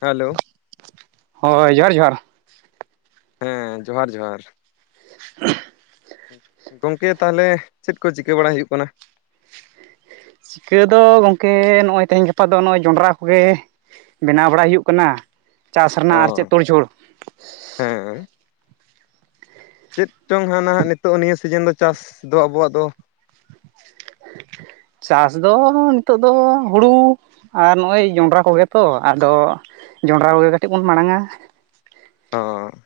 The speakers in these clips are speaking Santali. ᱦᱮᱞᱳ ᱦᱳᱭ ᱡᱚᱦᱟᱨ ᱡᱚᱦᱟᱨ, ᱦᱮᱸ ᱡᱚᱦᱟᱨ ᱡᱚᱦᱟᱨ᱾ ᱜᱚᱝᱠᱮ ᱛᱟᱦᱚᱞᱮ ᱪᱮᱫ ᱠᱚ ᱪᱤᱠᱟᱹ ᱵᱟᱲᱟ ᱦᱩᱭᱩᱜ ᱠᱟᱱᱟ? ᱪᱤᱠᱟᱹ ᱫᱚ ᱜᱚᱝᱠᱮ ᱱᱚᱜᱼᱚᱭ ᱛᱮᱦᱮᱧ ᱜᱟᱯᱟ ᱫᱚ ᱱᱚᱜᱼᱚᱭ ᱡᱚᱸᱰᱨᱟ ᱠᱚᱜᱮ ᱵᱮᱱᱟᱣ ᱵᱟᱲᱟᱭ ᱦᱩᱭᱩᱜ ᱠᱟᱱᱟ, ᱪᱟᱥ ᱚ ᱨᱮᱱᱟᱜ ᱟᱨ ᱪᱮᱫ ᱛᱚᱲᱡᱷᱳᱲ, ᱦᱮᱸ ᱪᱮᱫ ᱪᱚᱝ ᱦᱟᱸ ᱱᱟᱦᱟᱸᱜ ᱱᱤᱛᱚᱜ ᱱᱤᱭᱟᱹ ᱥᱤᱡᱤᱱ ᱫᱚ ᱪᱟᱥ ᱫᱚ ᱟᱵᱚᱣᱟᱜ ᱫᱚ? [inaudible] ᱪᱟᱥ ᱫᱚ ᱱᱤᱛᱚᱜ ᱫᱚ ᱦᱩᱲᱩ ᱟᱨ ᱱᱚᱜᱼᱚᱭ ᱡᱚᱱᱰᱨᱟ ᱠᱚᱜᱮ ᱛᱚ ᱟᱫᱚ ᱡᱚᱝᱰᱨᱟ ᱠᱚᱜᱮ ᱠᱟᱹᱴᱤᱡ ᱵᱚᱱ ᱢᱟᱲᱟᱝᱼᱟ᱾ ᱦᱚᱸ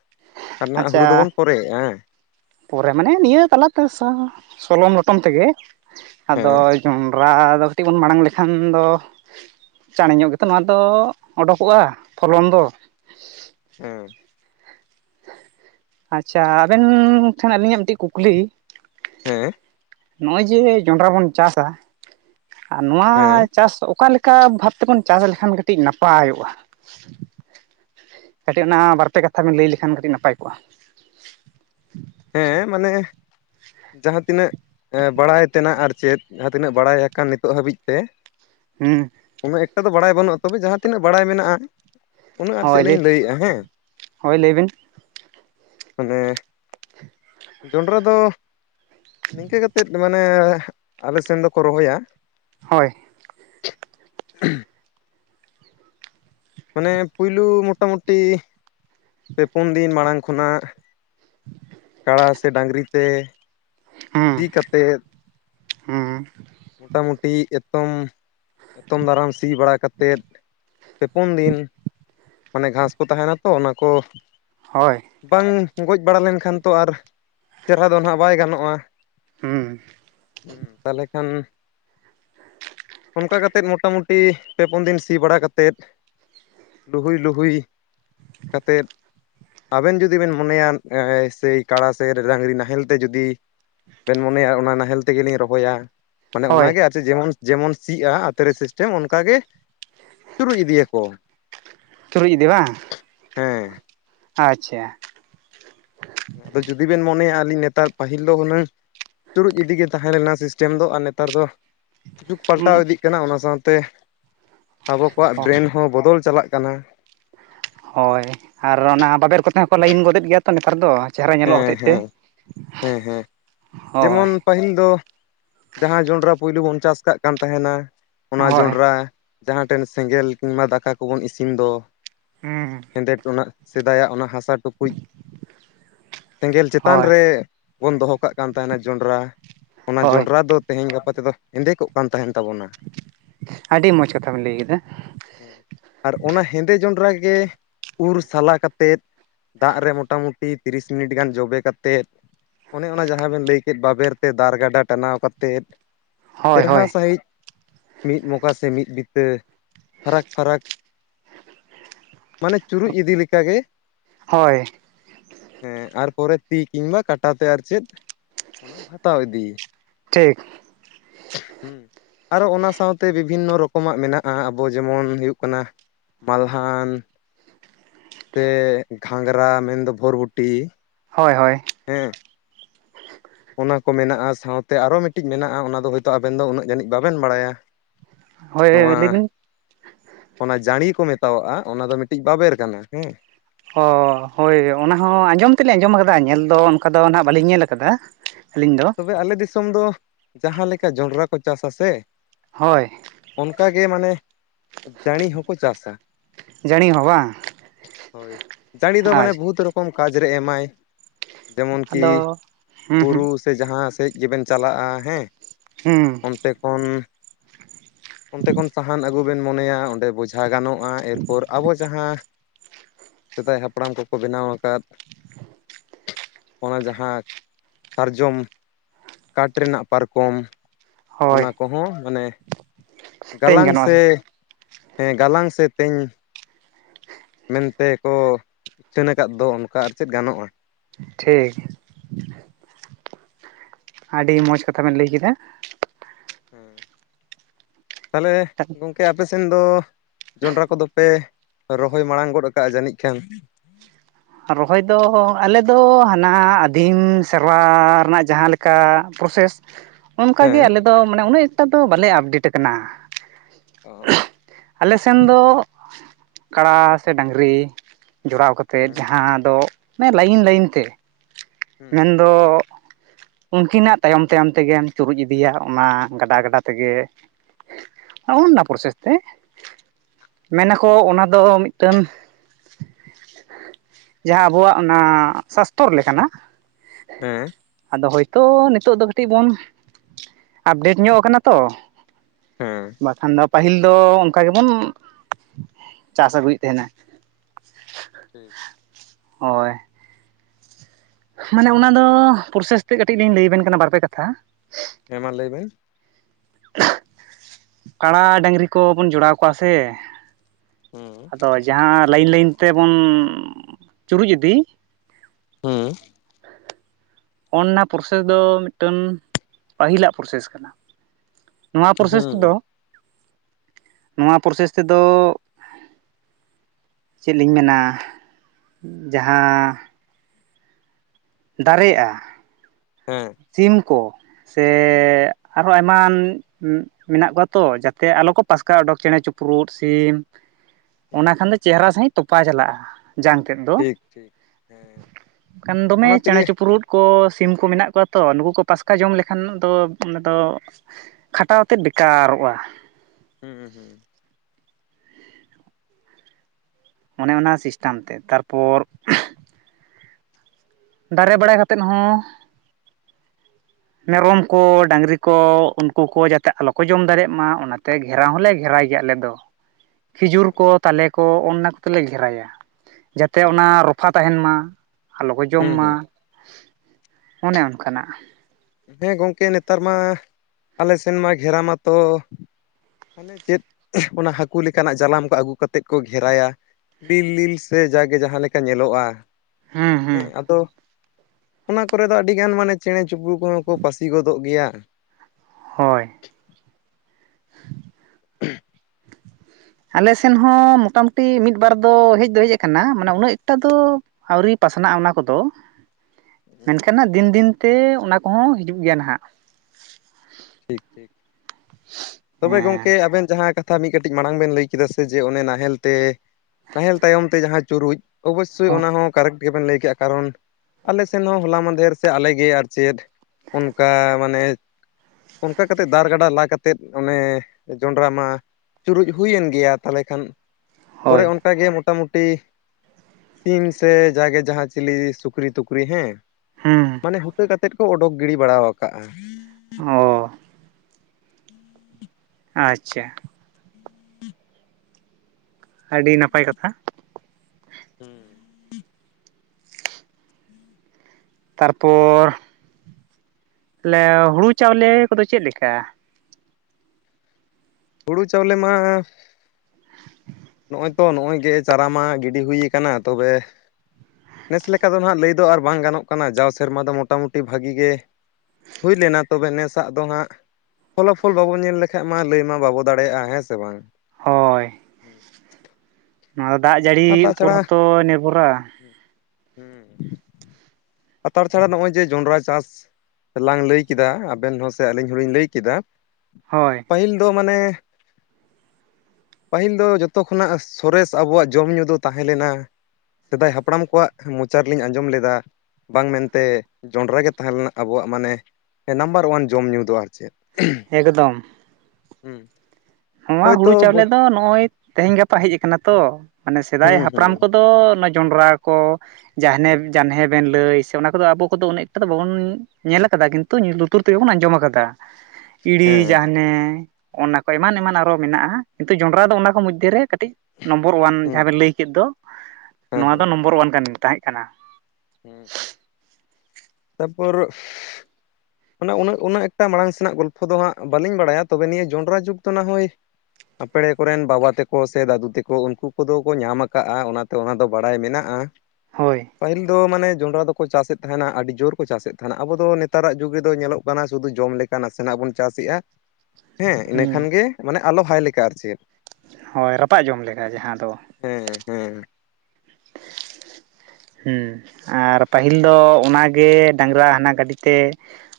ᱟᱨ ᱱᱷᱟᱜ ᱦᱩᱲᱩ ᱟᱪᱪᱷᱟ ᱫᱚᱵᱚᱱ ᱯᱚᱨᱮᱭᱮᱜᱼᱟ ᱦᱮᱸ, ᱯᱚᱨᱮ ᱢᱟᱱᱮ ᱱᱤᱭᱟᱹ ᱛᱟᱞᱟᱛᱮ ᱥᱚ ᱥᱚᱞᱚᱢ ᱞᱚᱴᱚᱢ ᱛᱮᱜᱮ᱾ ᱟᱫᱚ ᱡᱚᱝᱰᱨᱟ ᱫᱚ ᱠᱟᱹᱴᱤᱡ ᱵᱚᱱ ᱢᱟᱲᱟᱝ ᱞᱮᱠᱷᱟᱱ ᱫᱚ ᱪᱟᱸᱬᱮ ᱧᱚᱜ ᱜᱮᱛᱚ ᱱᱚᱣᱟ ᱫᱚ ᱚᱰᱳᱠᱚᱜᱼᱟ ᱯᱷᱚᱞᱚᱱ ᱫᱚ᱾ ᱦᱮᱸ, ᱟᱪᱪᱷᱟ ᱟᱵᱮᱱ ᱴᱷᱮᱸᱱ ᱟᱹᱞᱤᱧᱟᱜ ᱢᱤᱫᱴᱤᱡ ᱠᱩᱠᱞᱤ? ᱦᱮᱸ, ᱱᱚᱜᱼᱚᱭ ᱡᱮ ᱡᱚᱱᱰᱨᱟ ᱵᱚᱱ ᱪᱟᱥᱼᱟ, ᱟᱨ ᱱᱚᱣᱟ ᱦᱮᱸ ᱪᱟᱥ ᱚᱠᱟᱞᱮᱠᱟ ᱵᱷᱟᱵᱽ ᱛᱮᱵᱚᱱ ᱪᱟᱥ ᱞᱮᱠᱷᱟᱱ ᱠᱟᱹᱴᱤᱡ ᱱᱟᱯᱟᱭᱚᱜᱼᱟ? ᱠᱟᱹᱴᱤᱡ ᱚᱱᱟ ᱵᱟᱨ ᱯᱮ ᱠᱟᱛᱷᱟ ᱵᱮᱱ ᱞᱟᱹᱭ ᱞᱮᱠᱷᱟᱱ ᱠᱟᱹᱴᱤᱡ ᱱᱟᱯᱟᱭ ᱠᱚᱜᱼᱟ? ᱦᱮᱸ ᱢᱟᱱᱮᱼᱦ ᱡᱟᱦᱟᱸ ᱛᱤᱱᱟᱹᱜ ᱮᱸ ᱵᱟᱲᱟᱭ ᱛᱮᱱᱟᱜ ᱟᱨ ᱪᱮᱫ, ᱡᱟᱦᱟᱸ ᱛᱤᱱᱟᱹᱜ ᱵᱟᱲᱟᱭ ᱟᱠᱟᱱ ᱱᱤᱛᱚᱜ ᱦᱟᱹᱵᱤᱡ ᱛᱮ, ᱦᱩᱸᱦ, ᱩᱱᱟᱹᱜ ᱮᱠᱴᱟ ᱫᱚ ᱵᱟᱲᱟᱭ ᱵᱟᱹᱱᱩᱜᱼᱟ, ᱛᱚᱵᱮ ᱡᱟᱦᱟᱸ ᱛᱤᱱᱟᱹᱜ ᱵᱟᱲᱟᱭ ᱢᱮᱱᱟᱜᱼᱟ, ᱩᱱᱟᱹᱜ ᱟᱸᱴ ᱪᱮᱫ ᱞᱤᱧ ᱞᱟᱹᱭ ᱮᱫᱼᱟ ᱦᱮᱸ, ᱦᱳᱭ ᱞᱟᱹᱭ ᱵᱤᱱ ᱢᱟᱱᱮ ᱡᱚᱝᱰᱨᱟ ᱫᱚ ᱱᱤᱸᱠᱟᱹ ᱠᱟᱛᱮᱫ ᱢᱟᱱᱮᱻ ᱟᱞᱮ ᱥᱮᱱ ᱫᱚᱠᱚ ᱨᱚᱦᱚᱭᱟ, ᱦᱳᱭ, ᱢᱟᱱᱮ ᱯᱩᱭᱞᱩ ᱢᱚᱴᱟᱢᱩᱴᱤ ᱯᱮ ᱯᱩᱱ ᱫᱤᱱ ᱢᱟᱲᱟᱝ ᱠᱷᱚᱱᱟᱜ ᱠᱟᱲᱟ ᱥᱮ ᱰᱟᱺᱜᱽᱨᱤ ᱛᱮ ᱦᱩᱸ ᱥᱤ ᱠᱟᱛᱮᱫ ᱦᱩᱸ ᱢᱚᱴᱟᱢᱩᱴᱤ ᱮᱛᱚᱢ, ᱮᱛᱚᱢ ᱫᱟᱨᱟᱢ ᱥᱤ ᱵᱟᱲᱟ ᱠᱟᱛ- ᱛᱮᱫ ᱯᱮ ᱯᱩᱱ ᱫᱤᱱ ᱢᱟᱱᱮ ᱜᱷᱟᱸᱥ ᱠᱚ ᱛᱟᱦᱮᱱᱟ ᱛᱚ ᱚᱱᱟ ᱠᱚ ᱦᱳᱭ ᱵᱟᱝ ᱜᱚᱡ ᱵᱟᱲᱟ ᱞᱮᱱᱠᱷᱟᱱ ᱛᱚ ᱟᱨ ᱪᱮᱨᱦᱨᱟ ᱫᱚ ᱦᱟᱜ ᱵᱟᱭ ᱜᱟᱱᱚᱜᱼᱟ ᱦᱩᱸ ᱦᱮᱸ ᱛᱟᱦᱞᱮ ᱠᱷᱟᱱ ᱚᱱᱠᱟ ᱠᱟᱛᱮᱫ ᱢᱚᱴᱟᱢᱩᱴᱤ ᱯᱮ ᱯᱩᱱ ᱫᱤᱱ ᱥᱤ ᱵᱟᱲᱟ ᱠᱟᱛᱮᱫ ᱞᱩᱦᱩᱭ ᱞᱩᱦᱩᱭ ᱠᱟᱛᱮᱫ ᱟᱵᱮᱱ ᱡᱩᱫᱤ ᱵᱮᱱ ᱢᱚᱱᱮᱭᱟ ᱮᱸ ᱥᱮᱭ ᱠᱟᱲᱟ ᱥᱮ ᱰᱟᱹᱝᱨᱤ ᱱᱟᱦᱮᱞ ᱛᱮ ᱡᱩᱫᱤ ᱵᱮᱱ ᱢᱚᱱᱮᱭᱟ ᱚᱱᱟ ᱱᱟᱦᱮᱞ ᱛᱮᱜᱮᱞᱤᱧ ᱨᱚᱦᱚᱭᱟ ᱢᱟᱱᱮ ᱦᱳᱭ ᱚᱱᱟᱜᱮ ᱟᱨ ᱡᱮᱢᱚᱱ ᱡᱮᱢᱚᱱ ᱥᱤᱜᱼᱟ ᱟᱛᱨᱮ ᱥᱮᱥᱴᱮᱢ ᱚᱱᱠᱟ ᱜᱮ ᱪᱩᱨᱩᱡ ᱤᱫᱤᱭᱟᱠᱚ ᱪᱩᱨᱩᱡ ᱤᱫᱤ ᱵᱟᱝ ᱦᱮᱸ ᱟᱪᱷᱟ ᱟᱫᱚ ᱡᱩᱫᱤ ᱵᱮᱱ ᱢᱚᱱᱮᱭᱟ ᱟᱹᱞᱤᱧ ᱱᱮᱛᱟᱨ ᱯᱟᱹᱦᱤᱞ ᱫᱚ ᱦᱩᱱᱟᱹᱝ ᱪᱩᱨᱩᱡ ᱤᱫᱤ ᱜᱮ ᱛᱟᱦᱮᱸ ᱞᱮᱱᱟ ᱥᱤᱥᱴᱮᱢ ᱫᱚ ᱟᱨ ᱱᱮᱛᱟᱨ ᱫᱚ ᱡᱩᱜᱽ ᱯᱟᱞᱴᱟᱣ ᱤᱫᱤᱜ ᱠᱟᱱᱟ ᱚᱱᱟ ᱥᱟᱶᱛᱮ ᱟᱵᱚ ᱠᱚᱣᱟᱜ ᱵᱨᱮᱱ ᱦᱚᱸ ᱵᱚᱫᱚᱞ ᱪᱟᱞᱟᱜ ᱠᱟᱱᱟ ᱾ ᱦᱳᱭ ᱟᱨ ᱚᱱᱟ ᱵᱟᱵᱮᱨ ᱠᱚᱛᱮ ᱦᱚᱸᱠᱚ ᱞᱟᱹᱭᱤᱱ ᱜᱚᱫᱮᱫ ᱜᱮᱭᱟ ᱛᱚ ᱱᱮᱛᱟᱨ ᱫᱚ ᱪᱮᱦᱨᱟ ᱧᱮᱞᱚᱜ ᱦᱮᱸ ᱦᱚᱛᱮᱡ ᱛᱮ ᱦᱮᱸ ᱦᱮᱸ ᱦᱮᱸ ᱦᱳᱭ ᱡᱮᱢᱚᱱ ᱯᱟᱹᱦᱤᱞ ᱫᱚ ᱡᱟᱦᱟᱸ ᱡᱚᱸᱰᱨᱟ ᱯᱳᱭᱞᱩ ᱵᱚᱱ ᱪᱟᱥ ᱠᱟᱜ ᱠᱟᱱ ᱛᱟᱦᱮᱱᱟ ᱚᱱᱟ ᱦᱳᱭ ᱡᱚᱸᱰᱨᱟ ᱡᱟᱦᱟᱸ ᱴᱷᱮᱱ ᱥᱮᱸᱜᱮᱞ ᱠᱤᱢᱵᱟ ᱫᱟᱠᱟ ᱠᱚᱵᱚᱱ ᱤᱥᱤᱱ ᱫᱚ ᱦᱩᱸ ᱦᱮᱸᱫᱮ ᱴᱚᱱᱟᱜ ᱥᱮᱫᱟᱭᱟᱜ ᱚᱱᱟ ᱦᱟᱥᱟ ᱴᱩᱠᱩᱡ ᱥᱮᱸᱜᱮᱞ ᱪᱮᱛᱟᱱ ᱦᱳᱭ ᱨᱮᱵᱚᱱ ᱫᱚᱦᱚ ᱠᱟᱜ ᱠᱟᱱ ᱛᱟᱦᱮᱱᱟ ᱡᱚᱸᱰᱨᱟ ᱚᱱᱟ ᱦᱳᱭ ᱡᱚᱸᱰᱨᱟ ᱫᱚ ᱛᱮᱦᱮᱧ ᱜᱟᱯᱟ ᱛᱮᱫᱚ ᱦᱮᱸᱫᱮ ᱠᱚᱜ ᱠᱟᱱ ᱛᱟᱦᱮᱱ ᱛᱟᱵᱚᱱᱟ ᱾ ᱟᱹᱰᱤ ᱢᱚᱸᱡᱽ ᱠᱟᱛᱷᱟ ᱵᱮᱢ ᱞᱟᱹᱭ ᱠᱮᱫᱟ᱾ ᱟᱨ ᱚᱱᱟ ᱦᱮᱸᱫᱮ ᱡᱚᱸᱰᱨᱟ ᱜᱮ ᱩᱨ ᱥᱟᱞᱟ ᱠᱟ ᱠᱟᱛᱮᱫ ᱫᱟᱜ ᱨᱮ ᱢᱚᱴᱟᱢᱩᱴᱤ ᱛᱤᱨᱤᱥ ᱢᱤᱱᱤᱴ ᱜᱟᱱ ᱡᱚᱵᱮ ᱠᱟᱛᱮᱫ ᱚᱱᱮ ᱚᱱᱟ ᱡᱟᱦᱟᱸ ᱵᱮᱱ ᱞᱟᱹᱭ ᱠᱮᱫ ᱵᱟᱵᱮᱨ ᱛᱮ ᱫᱟᱨ ᱜᱟᱰᱟ ᱴᱟᱱᱟᱣ ᱠᱟᱛᱮᱫ ᱦᱳᱭ ᱪᱮᱨᱦᱟ ᱦᱳᱭ ᱥᱟᱺᱦᱤᱡ ᱢᱤᱫ ᱢᱚᱠᱟ ᱥᱮ ᱢᱤᱫ ᱵᱤᱛᱟᱹ ᱯᱷᱟᱨᱟᱠ ᱯᱷᱟᱨᱟᱠ ᱢᱟᱱᱮ ᱪᱩᱨᱩᱡ ᱤᱫᱤ ᱞᱮᱠᱟᱜᱮ ᱦᱳᱭ ᱦᱮᱸ ᱟᱨᱯᱚᱨᱮ ᱛᱤ ᱠᱤᱢᱵᱟ ᱠᱟᱴᱟ ᱛᱮ ᱟᱨ ᱪᱮᱫ ᱚᱱᱟᱢ ᱦᱟᱛᱟᱣ ᱤᱫᱤ ᱴᱷᱤᱠ ᱦᱩᱸ ᱟᱨᱚ ᱚᱱᱟ ᱥᱟᱶᱛᱮ ᱵᱤᱵᱷᱤᱱᱱᱚ ᱨᱚᱠᱚᱢᱟᱜ ᱢᱮᱱᱟᱜᱼᱟ ᱟᱵᱚ ᱡᱮᱢᱚᱱ ᱦᱩᱭᱩᱜ ᱠᱟᱱᱟ᱾ ᱢᱟᱞᱦᱟᱱ ᱥᱮ ᱜᱷᱟᱸᱜᱽᱨᱟ ᱢᱮᱱᱫᱚ ᱵᱷᱩᱨᱵᱩᱴᱤ ᱦᱳᱭ ᱦᱳᱭ ᱦᱮᱸ ᱚᱱᱟ ᱠᱚ ᱢᱮᱱᱟᱜᱼᱟ ᱥᱟᱶᱛᱮ ᱟᱨᱚ ᱢᱤᱫᱴᱤᱡ ᱢᱮᱱᱟᱜᱼᱟ ᱚᱱᱟ ᱫᱚ ᱦᱳᱭᱛᱳ ᱟᱵᱮᱱ ᱫᱚ ᱩᱱᱟᱹᱜ ᱡᱟᱹᱱᱤᱡ ᱵᱟᱵᱮᱱ ᱵᱟᱲᱟᱭᱟ ᱦᱳᱭ ᱞᱟᱹᱭᱵᱤᱱ ᱚᱱᱟ ᱡᱟᱬᱤ ᱠᱚ ᱢᱮᱛᱟᱣᱟᱜᱼᱟ ᱚᱱᱟ ᱫᱚ ᱢᱤᱫᱴᱤᱡ ᱵᱟᱵᱮᱨ ᱠᱟᱱᱟ ᱦᱮᱸ ᱦᱚ ᱦᱚᱭ ᱚᱱᱟ ᱦᱚᱸ ᱟᱸᱡᱚᱢ ᱛᱮᱞᱤᱧ ᱟᱸᱡᱚᱢ ᱠᱟᱫᱟ ᱧᱮᱞ ᱫᱚ ᱚᱱᱠᱟ ᱫᱚ ᱱᱟᱦᱟᱜ ᱵᱟᱞᱤᱧ ᱧᱮᱞ ᱠᱟᱫᱟ ᱟᱹᱞᱤᱧ ᱫᱚ ᱛᱮ ᱟᱞᱮ ᱫᱤᱥᱚᱢ ᱫᱚ ᱡᱟᱦᱟᱸ ᱞᱮᱠᱟ ᱡᱚᱸᱰᱨᱟ ᱠᱚ ᱪᱟᱥᱟ ᱥᱮ ᱦᱳᱭ ᱚᱱᱠᱟᱜᱮ ᱢᱟᱱᱮ ᱡᱟᱹᱬᱤ ᱦᱚᱸᱠᱚ ᱪᱟᱥᱟ ᱡᱟᱹᱬᱤ ᱦᱚᱸ ᱵᱟᱝ ᱦᱳᱭ ᱡᱟᱬᱤ ᱫᱚ ᱢᱟᱱᱮ ᱟᱪ ᱵᱩᱦᱩᱛ ᱨᱚᱠᱚᱢ ᱠᱟᱡᱽ ᱨᱮ ᱮᱢᱟᱭ ᱡᱮᱢᱚᱱ ᱠᱤ ᱟᱫᱚ ᱦᱩᱸ ᱦᱩᱸ ᱵᱩᱨᱩ ᱥᱮ ᱡᱟᱦᱟᱸ ᱥᱮᱫ ᱜᱮᱵᱮᱱ ᱪᱟᱞᱟᱜᱼᱟ ᱦᱮᱸ ᱦᱩᱸ ᱚᱱᱛᱮ ᱠᱷᱚᱱ ᱚᱱᱛᱮ ᱠᱷᱚᱱ ᱥᱟᱦᱟᱱ ᱟᱹᱜᱩ ᱵᱮᱱ ᱢᱚᱱᱮᱭᱟ ᱚᱸᱰᱮ ᱵᱚᱡᱷᱟ ᱜᱟᱱᱚᱜ ᱟᱸ ᱮᱨᱯᱚᱨ ᱟᱵᱚ ᱡᱟᱦᱟᱸ ᱥᱮᱫᱟᱭ ᱦᱟᱯᱲᱟᱢ ᱠᱚᱠᱚ ᱵᱮᱱᱟᱣ ᱟᱠᱟᱫ ᱚᱱᱟ ᱡᱟᱦᱟᱸ ᱡᱚᱢ ᱠᱟᱴ ᱨᱮᱱᱟᱜ ᱯᱟᱨᱠᱚᱢ ᱦᱳᱭ ᱚᱱᱟ ᱠᱚᱦᱚᱸ ᱢᱟᱱᱮ ᱛᱮᱧ ᱜᱟᱞᱟᱝ ᱥᱮ ᱜᱟᱱᱚᱜᱼᱟ ᱦᱮᱸ ᱜᱟᱞᱟᱝ ᱥᱮ ᱛᱮᱧ ᱢᱮᱱᱛᱮ ᱠᱚ ᱩᱪᱷᱟᱹᱱ ᱟᱠᱟᱫ ᱫᱚ ᱚᱱᱠᱟ ᱟᱨ ᱪᱮᱫ ᱜᱟᱱᱚᱜᱼᱟ ᱾ ᱴᱷᱤᱠ ᱟᱹᱰᱤ ᱢᱚᱸᱡᱽ ᱠᱟᱛᱷᱟ ᱵᱮᱱ ᱞᱟᱹᱭ ᱠᱮᱫᱟ ᱾ ᱦᱮᱸ ᱛᱟᱞᱦᱮ ᱜᱚᱝ ᱠᱮ ᱟᱯᱮ ᱥᱮᱱ ᱫᱚ ᱡᱚᱱᱰᱽᱨᱟ ᱠᱚᱫᱚ ᱯᱮ ᱨᱚᱦᱚᱭ ᱢᱟᱲᱟᱝ ᱜᱚᱫ ᱠᱟᱜᱼᱟ ᱡᱟᱹᱱᱤᱡ ᱠᱷᱟᱱ? ᱨᱚᱦᱚᱭ ᱫᱚ ᱟᱞᱮᱫᱚ ᱦᱟᱱᱟ ᱟᱹᱫᱤᱢ ᱥᱮᱨᱣᱟ ᱨᱮᱱᱟᱜ ᱡᱟᱦᱟᱸ ᱞᱮᱠᱟ ᱯᱨᱚᱥᱮᱥ ᱦᱮᱸ ᱚᱱᱠᱟᱜᱮ ᱟᱞᱮ ᱫᱚ ᱢᱟᱱᱮ ᱩᱱᱟᱹᱜ ᱮᱠᱴᱟ ᱫᱚ ᱵᱟᱞᱮ ᱟᱯᱰᱮᱴ ᱠᱟᱱᱟ ᱾ ᱚ ᱟᱞᱮ ᱥᱮᱱ ᱫᱚ ᱠᱟᱲᱟ ᱥᱮ ᱰᱝᱨᱤ ᱡᱚᱲᱟᱣ ᱠᱟᱛ ᱦᱮᱸ ᱡᱟᱦᱟᱸ ᱫᱚ ᱚᱱᱮ ᱞᱟᱭᱤᱱ ᱞᱟᱭᱤᱱ ᱛᱮ ᱦᱮᱸ ᱢᱮᱱ ᱫᱚ ᱩᱱᱠᱤᱱᱟᱜ ᱛᱟᱭᱚᱢ ᱛᱟᱭᱚᱢ ᱛᱮᱜᱮᱢ ᱪᱩᱨᱩᱡ ᱤᱫᱤᱭᱟ ᱚᱱᱟ ᱜᱟᱰᱟ ᱜᱟᱰᱟ ᱛᱮᱜᱮ ᱾ ᱚᱱᱱᱟ ᱯᱨᱚᱥᱮᱥ ᱛᱮ ᱢᱮᱱᱟᱠᱚ ᱚᱱᱟ ᱫᱚ ᱢᱤᱫᱴᱟᱹᱝ ᱡᱟᱦᱟᱸ ᱟᱵᱚᱣᱟᱜ ᱚᱱᱟ ᱥᱟᱥᱛᱚᱨ ᱞᱮᱠᱟᱱᱟ ᱦᱮᱸ ᱾ ᱟᱫᱚ ᱦᱳᱭᱛᱳ ᱱᱤᱛᱳ ᱫᱚ ᱠᱟᱹᱴᱤᱡ ᱵᱚᱱ ᱟᱯᱰᱮᱴ ᱧᱚᱜ ᱠᱟᱱᱟ ᱛᱚ ᱦᱮᱸ ᱵᱟᱠᱷᱟᱱ ᱫᱚ ᱯᱟᱹᱦᱤᱞ ᱫᱚ ᱚᱱᱠᱟ ᱜᱮᱵᱚᱱ ᱪᱟᱥ ᱟᱹᱜᱩᱭᱮᱛ ᱛᱟᱦᱮᱸᱱᱟ ᱾ ᱴᱷᱤᱠ ᱾ ᱦᱳᱭ ᱾ ᱢᱟᱱᱮ ᱚᱱᱟ ᱫᱚ ᱯᱨᱚᱥᱮᱥ ᱛᱮᱜ ᱠᱟᱹᱴᱤᱡ ᱞᱤᱧ ᱞᱟᱹᱭ ᱟᱵᱤᱱ ᱠᱟᱱᱟ ᱵᱟᱨᱯᱮ ᱠᱟᱛᱷᱟ ᱦᱮᱸ ᱢᱟ ᱞᱟᱹᱭ ᱵᱤᱱ ᱾ ᱠᱟᱲᱟ ᱰᱟᱹᱝᱨᱤ ᱠᱚ ᱵᱚᱱ ᱡᱚᱲᱟᱣ ᱠᱚᱣᱟ ᱥᱮ ᱦᱮᱸ ᱟᱫᱚ ᱡᱟᱦᱟᱸ ᱞᱟᱹᱭᱤᱱ ᱞᱟᱹᱭᱤᱱ ᱛᱮᱵᱚᱱ ᱪᱩᱨᱩᱡ ᱤᱫᱤ ᱦᱩᱸ ᱾ ᱚᱱᱱᱟ ᱯᱨᱚᱥᱮᱥ ᱫᱚ ᱢᱤᱛᱴᱟᱹᱝ ᱯᱟᱹᱦᱤᱞᱟᱜ ᱯᱨᱚᱥᱮᱥ ᱠᱟᱱᱟ ᱾ ᱱᱚᱣᱟ ᱯᱨᱚᱥᱮᱥ ᱦᱮᱸ ᱛᱮᱫᱚ ᱱᱚᱣᱟ ᱯᱨᱚᱥᱮᱥ ᱛᱮᱫᱚ ᱪᱮᱫ ᱞᱤᱧ ᱢᱮᱱᱟ ᱡᱟᱦᱟᱸ ᱫᱟᱨᱮᱜᱼᱟ ᱦᱮᱸ ᱾ ᱥᱤᱢ ᱠᱚ ᱥᱮ ᱟᱨᱦᱚᱸ ᱟᱭᱢᱟᱱ ᱢᱮᱱᱟᱜ ᱠᱚᱣᱟ ᱛᱚ ᱡᱟᱛᱮ ᱟᱞᱚ ᱠᱚ ᱯᱟᱥᱠᱟ ᱩᱰᱳᱠ ᱪᱮᱬᱮ ᱪᱩᱯᱨᱩᱫ ᱥᱤᱢ [inaudible] ᱚᱱᱟ ᱠᱷᱟᱱ ᱫᱚ ᱪᱮᱦᱨᱟ ᱥᱟᱺᱦᱤᱡ ᱛᱚᱯᱟ ᱪᱟᱞᱟᱜᱼᱟ ᱾ ᱡᱟᱝ ᱛᱮᱫ ᱫᱚ ᱴᱷᱤᱠ ᱴᱷᱤᱠ ᱦᱮᱸ ᱠᱷᱟᱱ ᱫᱚᱢᱮ ᱚᱱᱟ ᱛᱮᱜᱮ [unintelligible] ᱠᱚ ᱥᱤᱢ ᱠᱚ ᱢᱮᱱᱟᱜ ᱠᱚᱣᱟ ᱛᱚ ᱱᱩᱠᱩ ᱠᱚ ᱯᱟᱥᱠᱟ ᱡᱚᱢ ᱞᱮᱠᱷᱟᱱ ᱫᱚ ᱚᱱᱟ ᱫᱚ ᱠᱷᱟᱴᱟᱣ ᱛᱮᱫ ᱵᱮᱠᱟᱨᱚᱜᱼᱟ ᱾ ᱦᱩᱸ ᱦᱩᱸ ᱾ ᱚᱱᱮ ᱚᱱᱟ ᱥᱤᱥᱴᱟᱢ ᱛᱮ ᱛᱟᱨᱯᱚᱨ ᱫᱟᱨᱮ ᱵᱟᱲᱟ ᱠᱟᱛᱮᱫ ᱦᱚᱸ ᱢᱮᱨᱚᱢ ᱠᱚ ᱰᱟᱹᱝᱨᱤ ᱠᱚ ᱩᱱᱠᱩ ᱠᱚ ᱡᱟᱛᱮ ᱟᱞᱚ ᱠᱚ ᱡᱚᱢ ᱫᱟᱲᱮᱜ ᱢᱟ ᱚᱱᱟᱛᱮ ᱜᱷᱮᱨᱟ ᱦᱚᱸᱞᱮ ᱜᱷᱮᱨᱟᱭ ᱜᱮᱭᱟ ᱟᱞᱮ ᱫᱚ ᱾ [inaudible] ᱠᱷᱤᱡᱩᱨ ᱠᱚ ᱛᱟᱞᱮ ᱠᱚ ᱚᱱᱟ ᱠᱚᱛᱮᱞᱮ ᱜᱷᱮᱨᱟᱭᱟ ᱡᱟᱛᱮ ᱚ ᱚᱱᱟ ᱨᱚᱯᱷᱟ ᱛᱟᱦᱮᱸᱱ ᱢᱟ ᱾ ᱟᱞᱚ ᱠᱚ ᱡᱚᱢ ᱦᱩᱸ ᱢᱟ ᱦᱩᱸ ᱚᱱᱮ ᱚᱱᱠᱟᱱᱟᱜ ᱾ ᱦᱮᱸ ᱜᱚᱝᱠᱮ ᱱᱮᱛᱟᱨ ᱢᱟ ᱟᱞᱮ ᱥᱮᱱ ᱢᱟ ᱜᱷᱮᱨᱟ ᱢᱟᱛᱚ, ᱦᱟᱱᱮ ᱪᱮᱫ ᱚᱱᱟ ᱦᱟᱹᱠᱩ ᱞᱮᱠᱟᱱᱟᱜ ᱡᱟᱞᱟᱢ ᱠᱚ ᱟᱹᱜᱩ ᱠᱟᱛᱮᱜ ᱠᱚ ᱜᱷᱮᱨᱟᱭᱟ ᱾ ᱞᱤᱞ ᱞᱤᱞ ᱥᱮ ᱡᱟᱜᱮ ᱡᱟᱦᱟᱸ ᱞᱮᱠᱟ ᱧᱮᱞᱚᱜᱼᱟ ᱦᱩᱸ ᱾ ᱦᱩᱸ ᱦᱮᱸ ᱟᱫᱚ ᱚᱱᱟ ᱠᱚᱨᱮ ᱫᱚ ᱟᱹᱰᱤ ᱜᱟᱱ ᱢᱟᱱᱮ ᱪᱮᱬᱮ ᱪᱩᱯᱨᱩ ᱩᱱᱠᱩ ᱦᱚᱸᱠᱚ ᱯᱟᱹᱥᱤ ᱜᱚᱫᱚᱜ ᱜᱮᱭᱟ ᱾ ᱦᱚᱭ ᱾ [unintelligible] ᱟᱞᱮ ᱥᱮᱱ ᱦᱚᱸ ᱢᱚᱴᱟᱢᱩᱴᱤ ᱢᱤᱫ ᱵᱟᱨ ᱫᱚ ᱦᱮᱡ ᱫᱚ ᱦᱮᱡ ᱟᱠᱟᱱᱟ ᱢᱟᱱᱮ ᱩᱱᱟᱹᱜ ᱮᱠᱴᱟ ᱫᱚ, ᱟᱹᱣᱨᱤ ᱯᱟᱥᱱᱟᱜᱼᱟ ᱚᱱᱟ ᱠᱚᱫᱚ ᱾ ᱢᱮᱱᱠᱷᱟᱱ ᱦᱟᱸᱜ ᱫᱤᱱ ᱫᱤᱱ ᱛᱮ ᱚᱱᱟ ᱠᱚᱦᱚᱸ ᱦᱤᱡᱩᱜ ᱜᱮᱭᱟ ᱱᱷᱟᱜ ᱾ ᱴᱷᱤᱠ ᱴᱷᱤᱠ ᱛᱚᱵᱮ ᱦᱮᱸ ᱜᱚᱢᱠᱮ ᱟᱵᱮᱱ ᱡᱟᱦᱟᱸ ᱠᱟ ᱛᱷᱟ ᱢᱤᱫ ᱠᱟᱹᱴᱤᱡ ᱢᱟᱲᱟᱝ ᱵᱮᱱ ᱞᱟᱹᱭ ᱠᱮᱫᱟ ᱥᱮ ᱡᱮ ᱚᱱᱮ ᱱᱟᱦᱮᱞ ᱛᱮ ᱱᱟᱦᱮᱞ ᱛᱟᱭᱚᱢ ᱛᱮ ᱡᱟᱦᱟᱸ ᱪᱩᱨᱩᱡ, ᱚᱵᱚᱥᱚᱭ ᱚᱱᱟ ᱦᱚᱸ ᱠᱟᱨᱮᱠ ᱜᱮᱵᱮᱱ ᱞᱟᱹᱭ ᱠᱮᱜᱼᱟ ᱠᱟᱨᱚᱱ ᱟᱞᱮ ᱥᱮᱱ ᱦᱚᱸ ᱦᱚᱞᱟ ᱢᱟᱫᱷᱮᱨ ᱥᱮ ᱟᱞᱮᱜᱮ ᱟᱨ ᱪᱮᱫ, ᱚᱱᱠᱟ ᱢᱟᱱᱮ ᱚᱱᱠᱟ ᱠᱟᱛᱮᱫ ᱫᱟᱨ ᱜᱟᱰᱟ ᱞᱟ ᱠᱟᱛᱮᱫ ᱚᱱᱮ ᱡᱚᱸᱰᱨᱟ ᱢᱟ, ᱪᱩᱨᱩᱡ ᱦᱩᱭᱮᱱ ᱜᱮᱭᱟ ᱛᱟᱦᱚᱞᱮ ᱠᱷᱟᱱ ᱯᱚᱨᱮ ᱦᱳᱭ ᱚᱱ ᱠᱟᱜᱮ ᱢᱚᱴᱟᱢᱩᱴᱤ ᱥᱤᱢ ᱥᱮ ᱡᱟᱜᱮ ᱡᱟᱦᱟᱸ ᱪᱤᱞᱤ ᱥᱩᱠᱨᱤ ᱛᱩᱠᱨᱤ ᱦᱮᱸ, ᱦᱩᱸ ᱢᱟᱱᱮ ᱦᱩᱴᱟᱹ ᱠᱟᱛᱮᱫ ᱠᱚ ᱚᱰᱚᱠ ᱜᱤᱰᱤ ᱵᱟᱲᱟ ᱣᱟᱠᱟᱜᱼᱟ ᱾ ᱦᱚᱸᱻ [inaudible] ᱟᱪᱪᱷᱟ ᱾ ᱟᱹᱰᱤ ᱱᱟᱯᱟᱭ ᱠᱟᱛᱷᱟ ᱾ ᱦᱩᱸᱻ ᱛᱟᱨᱯᱚᱨ ᱛᱟᱦᱚᱞᱮ ᱦᱳᱲᱳ ᱪᱟᱣᱞᱮ ᱠᱚᱫᱚ ᱪᱮᱫ ᱞᱮᱠᱟ ᱦᱳᱲᱳ ᱪᱟᱣᱞᱮ ᱢᱟ, ᱱᱚᱜᱼᱚᱭ ᱛᱚ ᱱᱚᱜᱼᱚᱭ ᱜᱮ ᱪᱟᱨᱟ ᱢᱟ ᱜᱤᱰᱤ ᱦᱩᱭ ᱟᱠᱟᱱᱟ ᱛᱚᱵᱮ, ᱱᱮᱥ ᱞᱮᱠᱟ ᱫᱚ ᱱᱷᱟᱜ ᱞᱟᱹᱭ ᱫᱚ ᱟᱨ ᱵᱟᱝ ᱜᱟᱱᱚᱜ ᱠᱟᱱᱟ ᱡᱟᱣ ᱥᱮᱨᱢᱟ ᱫᱚ ᱢᱚᱴᱟᱢᱩᱴᱤ ᱵᱷᱟᱹᱜᱤ ᱜᱮ, ᱦᱩᱭ ᱞᱮᱱᱟ ᱛᱚᱵᱮ ᱱᱮᱥᱟᱜ ᱫᱚ ᱱᱷᱟᱜ, ᱯᱷᱚᱞᱚᱯᱷᱚᱞ ᱵᱟᱵᱚᱱ ᱧᱮᱞ ᱞᱮᱠᱷᱟᱡ ᱢᱟ ᱞᱟᱹᱭ ᱢᱟ ᱵᱟᱵᱚ ᱫᱟᱲᱮᱭᱟᱜᱼᱟ ᱦᱮᱸ ᱥᱮ ᱵᱟᱝ ᱾ ᱦᱳᱭᱻ ᱦᱩᱸᱻ ᱱᱚᱣᱟ ᱫᱚ ᱫᱟᱜ ᱡᱟᱹᱲᱤ ᱩᱯᱚᱨ ᱦᱚᱸᱛᱚ ᱱᱤᱨᱵᱷᱚᱨᱟ ᱾ ᱦᱩᱸᱻ ᱛᱟᱨ ᱪᱷᱟᱲᱟ ᱱᱚᱜᱼᱚᱭ ᱡᱮ ᱡᱚᱱᱰᱨᱟ ᱪᱟᱥ, ᱞᱟᱝ ᱞᱟᱹᱭ ᱠᱮᱫᱟ ᱟᱵᱮᱱ ᱦᱚᱸ ᱥᱮ ᱟᱹᱞᱤᱧ ᱦᱚᱞᱤᱧ ᱞᱟᱹᱭ ᱠᱮᱫᱟ ᱾ ᱦᱳᱭᱻ ᱯᱟᱹᱦᱤᱞ ᱫᱚ ᱢᱟᱱᱮ, ᱯᱟᱹᱦᱤᱞ ᱫᱚ ᱡᱚᱛᱚ ᱠᱷᱚᱱᱟᱜ ᱥᱚᱨᱮᱥ ᱟᱵᱚᱣᱟᱜ ᱡᱚᱢᱼᱧᱩ ᱫᱚ ᱛᱟᱦᱮᱸ ᱞᱮᱱᱟ ᱾ ᱥᱮᱫᱟᱭ ᱦᱟᱯᱲᱟᱢ ᱠᱚᱣᱟᱜ ᱢᱚᱪᱟ ᱨᱮᱞᱤᱧ ᱟᱸᱡᱚᱢ ᱞᱮᱫᱟ ᱵᱟᱝ ᱢᱮᱱᱛᱮ ᱡᱚᱸᱰᱨᱟ ᱜᱮ ᱛᱟᱦᱮᱸ ᱞᱮᱱᱟ ᱟᱵᱚᱣᱟᱜ ᱢᱟᱱᱮ ᱱᱟᱢᱵᱟᱨ ᱚᱣᱟᱱ ᱡᱚᱢᱼᱧᱩ ᱫᱚ ᱟᱨ ᱪᱮᱫ ᱮᱠᱫᱚᱢ ᱦᱩᱸ ᱱᱚᱣᱟ ᱦᱩᱲᱩ ᱦᱳᱭᱛᱳ ᱵᱚ ᱪᱟᱣᱞᱮ ᱫᱚ ᱱᱚᱜᱼᱚᱭ ᱛᱮᱦᱮᱧ ᱜᱟᱯᱟ ᱦᱮᱡ ᱟᱠᱟᱱᱟ ᱛᱚ ᱢᱟᱱᱮ ᱥᱮᱫᱟᱭ ᱦᱩᱸ ᱦᱩᱸ ᱦᱟᱯᱲᱟᱢ ᱠᱚᱫᱚ ᱡᱚᱸᱰᱨᱟ ᱠᱚ ᱡᱮ ᱦᱩᱸ ᱡᱟᱱᱦᱮ ᱵᱮᱱ ᱞᱟᱹᱭ ᱚᱱᱟ ᱠᱚᱫᱚ ᱟᱵᱚ ᱠᱚᱫᱚ ᱩᱱᱮ ᱮᱠᱴᱟ ᱫᱚ ᱵᱟᱵᱚᱱ ᱧᱮᱞ ᱠᱟᱫᱟ ᱠᱤᱱᱛᱩ ᱞᱩᱛᱩᱨ ᱛᱮᱜᱮ ᱵᱚᱱ ᱟᱸᱡᱚᱢ ᱠᱟᱫᱟ ᱪᱤᱲᱤ ᱦᱮᱸ ᱡᱟᱱᱮ ᱚᱱᱟ ᱠᱚ ᱮᱢᱟᱱ ᱦᱩᱸ ᱮᱢᱟᱱ ᱟᱨᱚ ᱢᱮᱱᱟᱜᱼᱟ ᱠᱤᱱᱛᱩ ᱡᱚᱱᱰᱨᱟ ᱫᱚ ᱚᱱᱟ ᱠᱚ ᱢᱚᱫᱽᱫᱷᱮ ᱨᱮ ᱠᱟᱹᱴᱤᱡ ᱱᱚᱢᱵᱚᱨ ᱳᱣᱟᱱ ᱡᱟᱦᱟᱸ ᱦᱩᱸ ᱵᱮᱱ ᱞᱟᱹᱭ ᱠᱮᱫ ᱫᱚ ᱦᱮᱸ ᱱᱚᱣᱟ ᱫᱚ ᱱᱚᱢᱵᱚᱨ ᱳᱣᱟᱱ ᱠᱟᱱ ᱛᱟᱦᱮᱸ ᱠᱟᱱᱟ ᱦᱩᱸ ᱛᱟᱨᱯᱚᱨ ᱚᱱᱟ ᱩᱱᱟᱹᱜ ᱩᱱᱟᱹᱜ ᱮᱠᱴᱟ ᱢᱟᱲᱟᱝ ᱥᱮᱱᱟᱜ ᱜᱚᱞᱯᱚ ᱫᱚ ᱦᱟᱸᱜ ᱵᱟᱹᱞᱤᱧ ᱵᱟᱲᱟᱭᱟ ᱛᱚᱵᱮ ᱱᱤᱭᱟᱹ ᱡᱚᱸᱰᱨᱟ ᱡᱩᱜᱽ ᱫᱚ ᱱᱟ ᱦᱳᱭ ᱟᱯᱲᱮ ᱠᱚᱨᱮᱱ ᱵᱟᱵᱟ ᱛᱮᱠᱚ ᱥᱮ ᱫᱟᱫᱩ ᱛᱠᱚ ᱩᱱᱠᱩ ᱠᱚᱫᱚ ᱠᱚ ᱧᱟᱢ ᱟᱠᱟᱜᱼᱟ ᱚᱱᱟ ᱛᱚ ᱚᱱᱟ ᱫᱚ ᱵᱟᱲᱟᱭ ᱢᱮᱱᱟᱜᱼᱟ ᱦᱳᱭ ᱯᱟᱦᱤᱞ ᱫᱚ ᱢᱟᱱᱮ ᱡᱚᱸᱰᱨᱟ ᱫᱚᱠᱚ ᱪᱟᱥᱮᱫ ᱛᱟᱦᱮᱱᱟ ᱟᱹᱰᱤ ᱡᱳᱨ ᱠᱚ ᱪᱟᱥᱮᱫ ᱛᱟᱦᱮᱸᱱᱟ ᱟᱵᱚ ᱫᱚ ᱱᱮᱛᱟᱨᱟᱜ ᱡᱩᱜᱽ ᱨᱮᱫᱚ ᱧᱮᱞᱚᱜ ᱠᱟᱱᱟ ᱥᱩᱫᱩ ᱡᱚᱢ ᱞᱮᱠᱟ ᱠᱟ ᱱᱟᱥᱮᱱᱟᱜ ᱵᱚᱱ ᱪᱟᱥ ᱮᱫᱼᱟ ᱦᱮᱸ ᱤᱱᱟᱹ ᱠᱷᱟᱱ ᱜᱮ ᱢᱟᱱᱮ ᱟᱞᱚ ᱵᱷᱟᱭ ᱞᱮᱠᱟ ᱟᱨ ᱪᱮᱫ ᱦᱳᱭ ᱨᱟᱯᱟᱜ ᱡᱚᱢ ᱞᱮᱠᱟ ᱡᱟᱦᱟᱸ ᱫᱚ ᱦᱮᱸ ᱦᱮᱸ [inaudible] ᱟᱨ ᱯᱟᱹᱦᱤᱞ ᱫᱚ ᱚᱱᱟᱜᱮ ᱰᱟᱝᱨᱟ ᱦᱟᱱᱟ ᱜᱟᱹᱰᱤᱛᱮ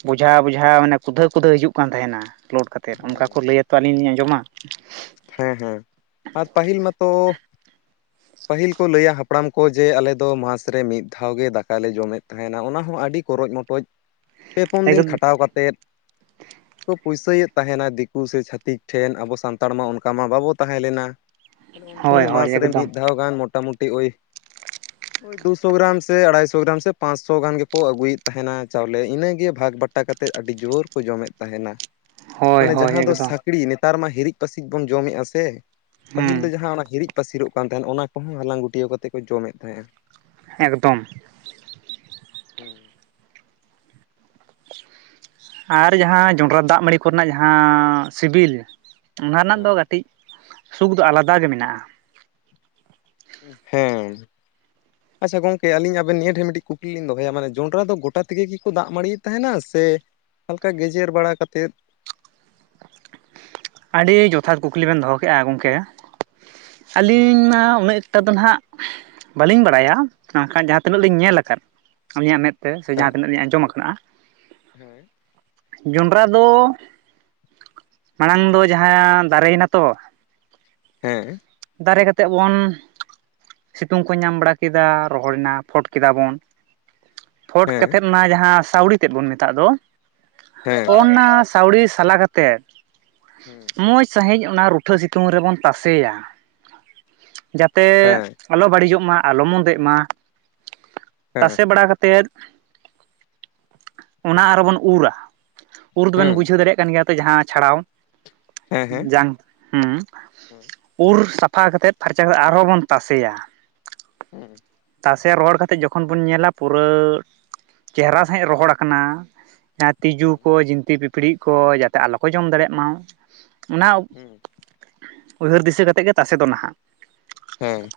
ᱵᱚᱡᱷᱟ ᱵᱚᱡᱷᱟ ᱢᱟᱱᱮ ᱠᱩᱫᱟᱹ ᱠᱩᱫᱟᱹ ᱦᱤᱡᱩᱜ ᱠᱟᱱ ᱛᱟᱦᱮᱱᱟ ᱞᱳᱰ ᱠᱟᱛᱮ, ᱮᱛ ᱚᱱᱠᱟ ᱦᱮᱸ ᱠᱚ ᱞᱟᱹᱭᱟᱛᱚ ᱟᱹᱞᱤᱧ ᱞᱤᱧ ᱟᱸᱡᱚᱢᱟ, ᱦᱮᱸ ᱦᱮᱸ ᱟᱨ ᱯᱟᱹᱦᱤᱞ ᱢᱟᱛᱚ ᱯᱟᱹᱦᱤᱞ ᱠᱚ ᱞᱟᱹᱭᱟ ᱦᱟᱯᱲᱟᱢ ᱠᱚ ᱡᱮ ᱟᱞᱮᱫᱚ ᱢᱟᱥ ᱨᱮ ᱢᱤᱫ ᱫᱷᱟᱣ ᱜᱮ ᱫᱟᱠᱟᱞᱮ ᱡᱚᱢᱮᱫ ᱛᱟᱦᱮᱱᱟ ᱚᱱᱟ ᱦᱚᱸ ᱟᱹᱰᱤ ᱠᱚᱚᱨᱪ ᱢᱚᱴᱚᱚᱡ ᱯᱮ ᱯᱩᱱ ᱫᱤᱱ ᱮᱠᱫᱚᱢ ᱠᱷᱟᱴᱟᱣ ᱠᱟᱛᱮᱫ ᱠᱚ ᱯᱩᱭᱥᱟᱹᱭᱮᱫ ᱛᱟᱦᱮᱱᱟ ᱫᱤᱠᱩ ᱥᱮ ᱪᱷᱟᱟᱹᱛᱤᱠ ᱴᱷᱮᱱ ᱟᱵᱚ ᱥᱟᱱᱛᱟᱲ ᱱᱮᱛᱟᱨ ᱢᱟ ᱚᱱᱠᱟ ᱢᱟ ᱵᱟᱵᱚ ᱛᱟᱦᱮᱸ ᱞᱮᱱᱟ ᱛᱟᱦᱮ ᱩᱱ ᱦᱳᱭ ᱥᱚᱢᱚᱭ ᱦᱳᱭ ᱢᱟᱥ ᱨᱮ ᱮᱠᱫᱚᱢ ᱢᱤᱫ ᱫᱷᱟᱣ ᱜᱟᱱ ᱢᱚᱴᱟᱢᱩᱴᱤ [unintelligible] ᱫᱩᱥᱚ ᱜᱨᱟᱢ ᱥᱮ ᱟᱲᱟᱭ ᱥᱚ ᱜᱨᱟᱢ ᱥᱮ ᱯᱟᱸᱪᱥᱚ ᱜᱟᱱ ᱜᱮᱠᱚ ᱟᱹᱜᱩᱭᱮᱫ ᱛᱟᱦᱮᱱᱟ ᱪᱟᱣᱞᱮ ᱤᱱᱟᱹᱜᱮ ᱵᱷᱟᱜᱽ ᱵᱟᱴ ᱟᱴᱟ ᱠᱟᱛᱮᱫ ᱟᱹᱰᱤ ᱡᱳᱨ ᱠᱚ ᱡᱚᱢᱮᱫ ᱛᱟᱦᱮᱱᱟ, ᱦᱳᱭ ᱢᱟᱱᱮ ᱦᱳᱭ ᱡᱟᱦᱟᱸ ᱫᱚ ᱮᱠᱫᱚᱢ ᱥᱠᱲᱤ ᱱᱮᱛᱟᱨ ᱢᱟ ᱦᱤᱨᱤᱡ ᱯᱟᱹᱥᱤᱡ ᱵᱚᱱ ᱡᱚᱢᱮᱜᱼᱟ ᱥᱮ ᱯᱟᱹᱦᱤᱞ ᱦᱩᱸ ᱫᱚ ᱡᱟᱦᱟᱸ ᱦᱤᱨᱤᱡ ᱯᱟᱹᱥᱤᱨᱚᱜ ᱠᱟᱱ ᱛᱟᱦᱮᱸᱫ ᱚᱱᱟ ᱠᱚᱦᱚᱸ ᱦᱟᱞᱟᱝ ᱜᱩᱴᱭᱟᱹᱣ ᱠᱟᱛᱮ ᱠᱚ ᱡᱚᱢᱮᱫ ᱛᱟᱦᱮᱸᱜᱼᱟ ᱮᱠᱫᱚᱢ [inaudible] ᱟᱨ ᱡᱟᱦᱟᱸ ᱡᱚᱸᱰᱨᱟ ᱫᱟᱜ ᱢᱟᱹᱲᱤ ᱠᱚᱨᱮᱱᱟᱜ ᱡᱟᱦᱟᱸ ᱥᱤᱵᱤᱞ ᱚᱱᱟ ᱨᱮᱱᱟᱜ ᱫᱚ ᱦᱮᱸ ᱠᱟᱹᱴᱤᱡ ᱥᱩᱠ ᱫᱚ ᱟᱞᱟᱫᱟ ᱜᱮ ᱢᱮᱱᱟᱜᱼᱟ, ᱦᱮᱸ ᱟᱪᱪᱷᱟ ᱜᱚᱝᱠᱮ ᱟᱹᱞᱤᱧ ᱟᱵᱮᱱ ᱱᱤᱭᱟᱹ ᱴᱷᱮᱱ ᱟᱪᱪᱟ ᱜᱚᱢᱠᱮ ᱟᱞᱤᱧ ᱟᱵᱤᱱ ᱢᱤᱫᱴᱤᱡ ᱠᱩᱠᱞᱤᱤᱧ ᱫᱚᱦᱚᱭᱟ ᱢᱟᱱᱮ ᱡᱚᱱᱰᱨᱟ ᱫᱚ ᱜᱚᱴᱟ ᱛᱮᱜᱮ ᱜᱮᱠᱚ ᱫᱟᱜ ᱢᱟᱲᱤᱭᱮᱫ ᱛᱟᱦᱮᱱᱟ ᱥᱮ ᱦᱟᱞᱠᱟ ᱜᱮᱡᱮᱨ ᱵᱟᱲᱟ ᱠᱟᱛᱮᱫ ᱟᱹᱰᱤ ᱡᱚᱛᱷᱟᱛ ᱠᱩᱠᱞᱤ ᱵᱮᱱ ᱫᱚᱦᱚ ᱠᱮᱫᱼᱟ ᱜᱚᱢᱠᱮ ᱦᱩᱸ ᱟᱹᱞᱤᱧ ᱢᱟ ᱩᱱᱟᱹᱜ ᱱᱤᱛᱚᱜ ᱫᱚ ᱱᱟᱦᱟᱜ ᱵᱟᱟᱹᱞᱤᱧ ᱵᱟᱲᱟᱭᱟ ᱵᱟᱝᱠᱷᱟᱱ ᱡᱟᱦᱟᱸ ᱛᱤᱱᱟᱹᱜ ᱞᱤᱧ ᱧᱮᱞ ᱟᱠᱟᱫ ᱟᱹᱞᱤᱧᱟᱜ ᱢᱮᱫ ᱛᱮ ᱥᱮ ᱡᱟᱦᱟᱸ ᱛᱤᱱᱟᱹᱜ ᱞᱧ ᱟᱸᱡᱚᱢ ᱟᱠᱟᱱᱟᱫᱼᱟ [inaudible] ᱡᱚᱸᱰᱨᱟ ᱫᱚ ᱢᱟᱲᱟᱝ ᱫᱚ ᱡᱟᱦᱟᱸ ᱫᱟᱨᱮᱱᱟ ᱛᱚ ᱦᱮᱸ᱾ ᱫᱟᱨᱮ ᱠᱟᱛᱮᱜ ᱵᱚᱱ ᱥᱤᱛᱩᱝ ᱠᱚ ᱧᱟᱢ ᱵᱟᱲᱟ ᱠᱮᱫᱟ ᱨᱚᱦᱚᱲ ᱱᱟ ᱯᱷᱚᱴ ᱠᱮᱫᱟ ᱵᱚᱱ, ᱯᱷᱚᱴ ᱦᱮᱸ ᱠᱟᱛᱮᱜ ᱚᱱᱟ ᱡᱟᱦᱟᱸ ᱥᱟᱹᱣᱲ ᱛᱮᱫ ᱵᱚᱱ ᱢᱮᱛᱟᱜ ᱫᱚ ᱦᱮᱸ ᱚᱱᱟ ᱥᱟᱹᱣᱰᱤ ᱥᱟᱞᱟ ᱠᱟᱛᱮᱫ ᱦᱩᱸ᱾ ᱢᱚᱸᱡ ᱥᱟᱺᱦᱤᱡ ᱚᱱᱟ ᱨᱩᱴᱷᱟᱹ ᱥᱤᱛᱩᱝ ᱨᱮᱵᱚᱱ ᱛᱟᱥᱮᱭᱟ, ᱡᱟᱛᱮ ᱦᱮᱸ ᱟᱞᱚ ᱵᱟᱹᱲᱤᱡᱚᱜᱼᱢᱟ ᱟᱞᱚ ᱢᱚᱱᱫᱮᱜᱼᱢᱟ ᱦᱮᱸ ᱛᱟᱥᱮ ᱵᱟᱲᱟ ᱠᱟ ᱛᱮᱫ ᱚᱱᱟ ᱟᱨᱚ ᱵᱚᱱ ᱩᱨᱟ᱾ ᱩᱨ ᱫᱚᱵᱮᱱ ᱦᱮᱸ ᱵᱩᱡᱷᱟᱹᱣ ᱫᱟᱲᱮᱭᱟᱜ ᱠᱟᱱ ᱜᱮᱭᱟ ᱛᱚ ᱡᱟᱦᱟᱸ ᱪᱷᱟᱲᱟᱣ ᱦᱮᱸ ᱡᱟᱝ ᱦᱩᱸ ᱦᱮᱸ ᱩᱨ ᱥᱟᱯᱷᱟ ᱠᱟ ᱠᱟᱛᱮᱫ ᱯᱷᱟᱨᱪᱟ ᱠᱟᱛᱮᱫ ᱟᱨᱦᱚᱸ ᱵᱚᱱ ᱛᱟᱥᱮᱭᱟ᱾ ᱦᱩᱸ᱾ ᱛᱟᱥᱮ ᱨᱚᱦᱚᱲ ᱠᱛᱮᱜ ᱡᱚᱠᱷᱚᱱ ᱵᱚᱱ ᱧᱮᱞᱟ ᱯᱩᱨᱟᱹ ᱪᱮᱦᱨᱟ ᱥᱟᱦᱤᱡ ᱨᱚᱦᱚᱲ ᱠᱟᱱᱟ, ᱡᱟᱦᱟᱸ ᱛᱤᱡᱩ ᱦᱮᱸ ᱠᱚ ᱡᱤᱱᱛᱤ ᱯᱤᱯᱲᱤ ᱠᱚ ᱡᱟᱛᱮ ᱟᱞᱚ ᱠᱚ ᱡᱚᱢ ᱫᱟᱲᱮᱭᱟᱜᱼᱢᱟ ᱚᱱᱟ ᱦᱩᱸ ᱩᱭᱦᱟᱹᱨ ᱫᱤᱥᱟᱹ ᱠᱟᱛᱮᱜ ᱜᱮ ᱛᱟᱥᱮ ᱫᱚ ᱱᱟᱦᱟᱸᱜ᱾ ᱦᱮᱸ᱾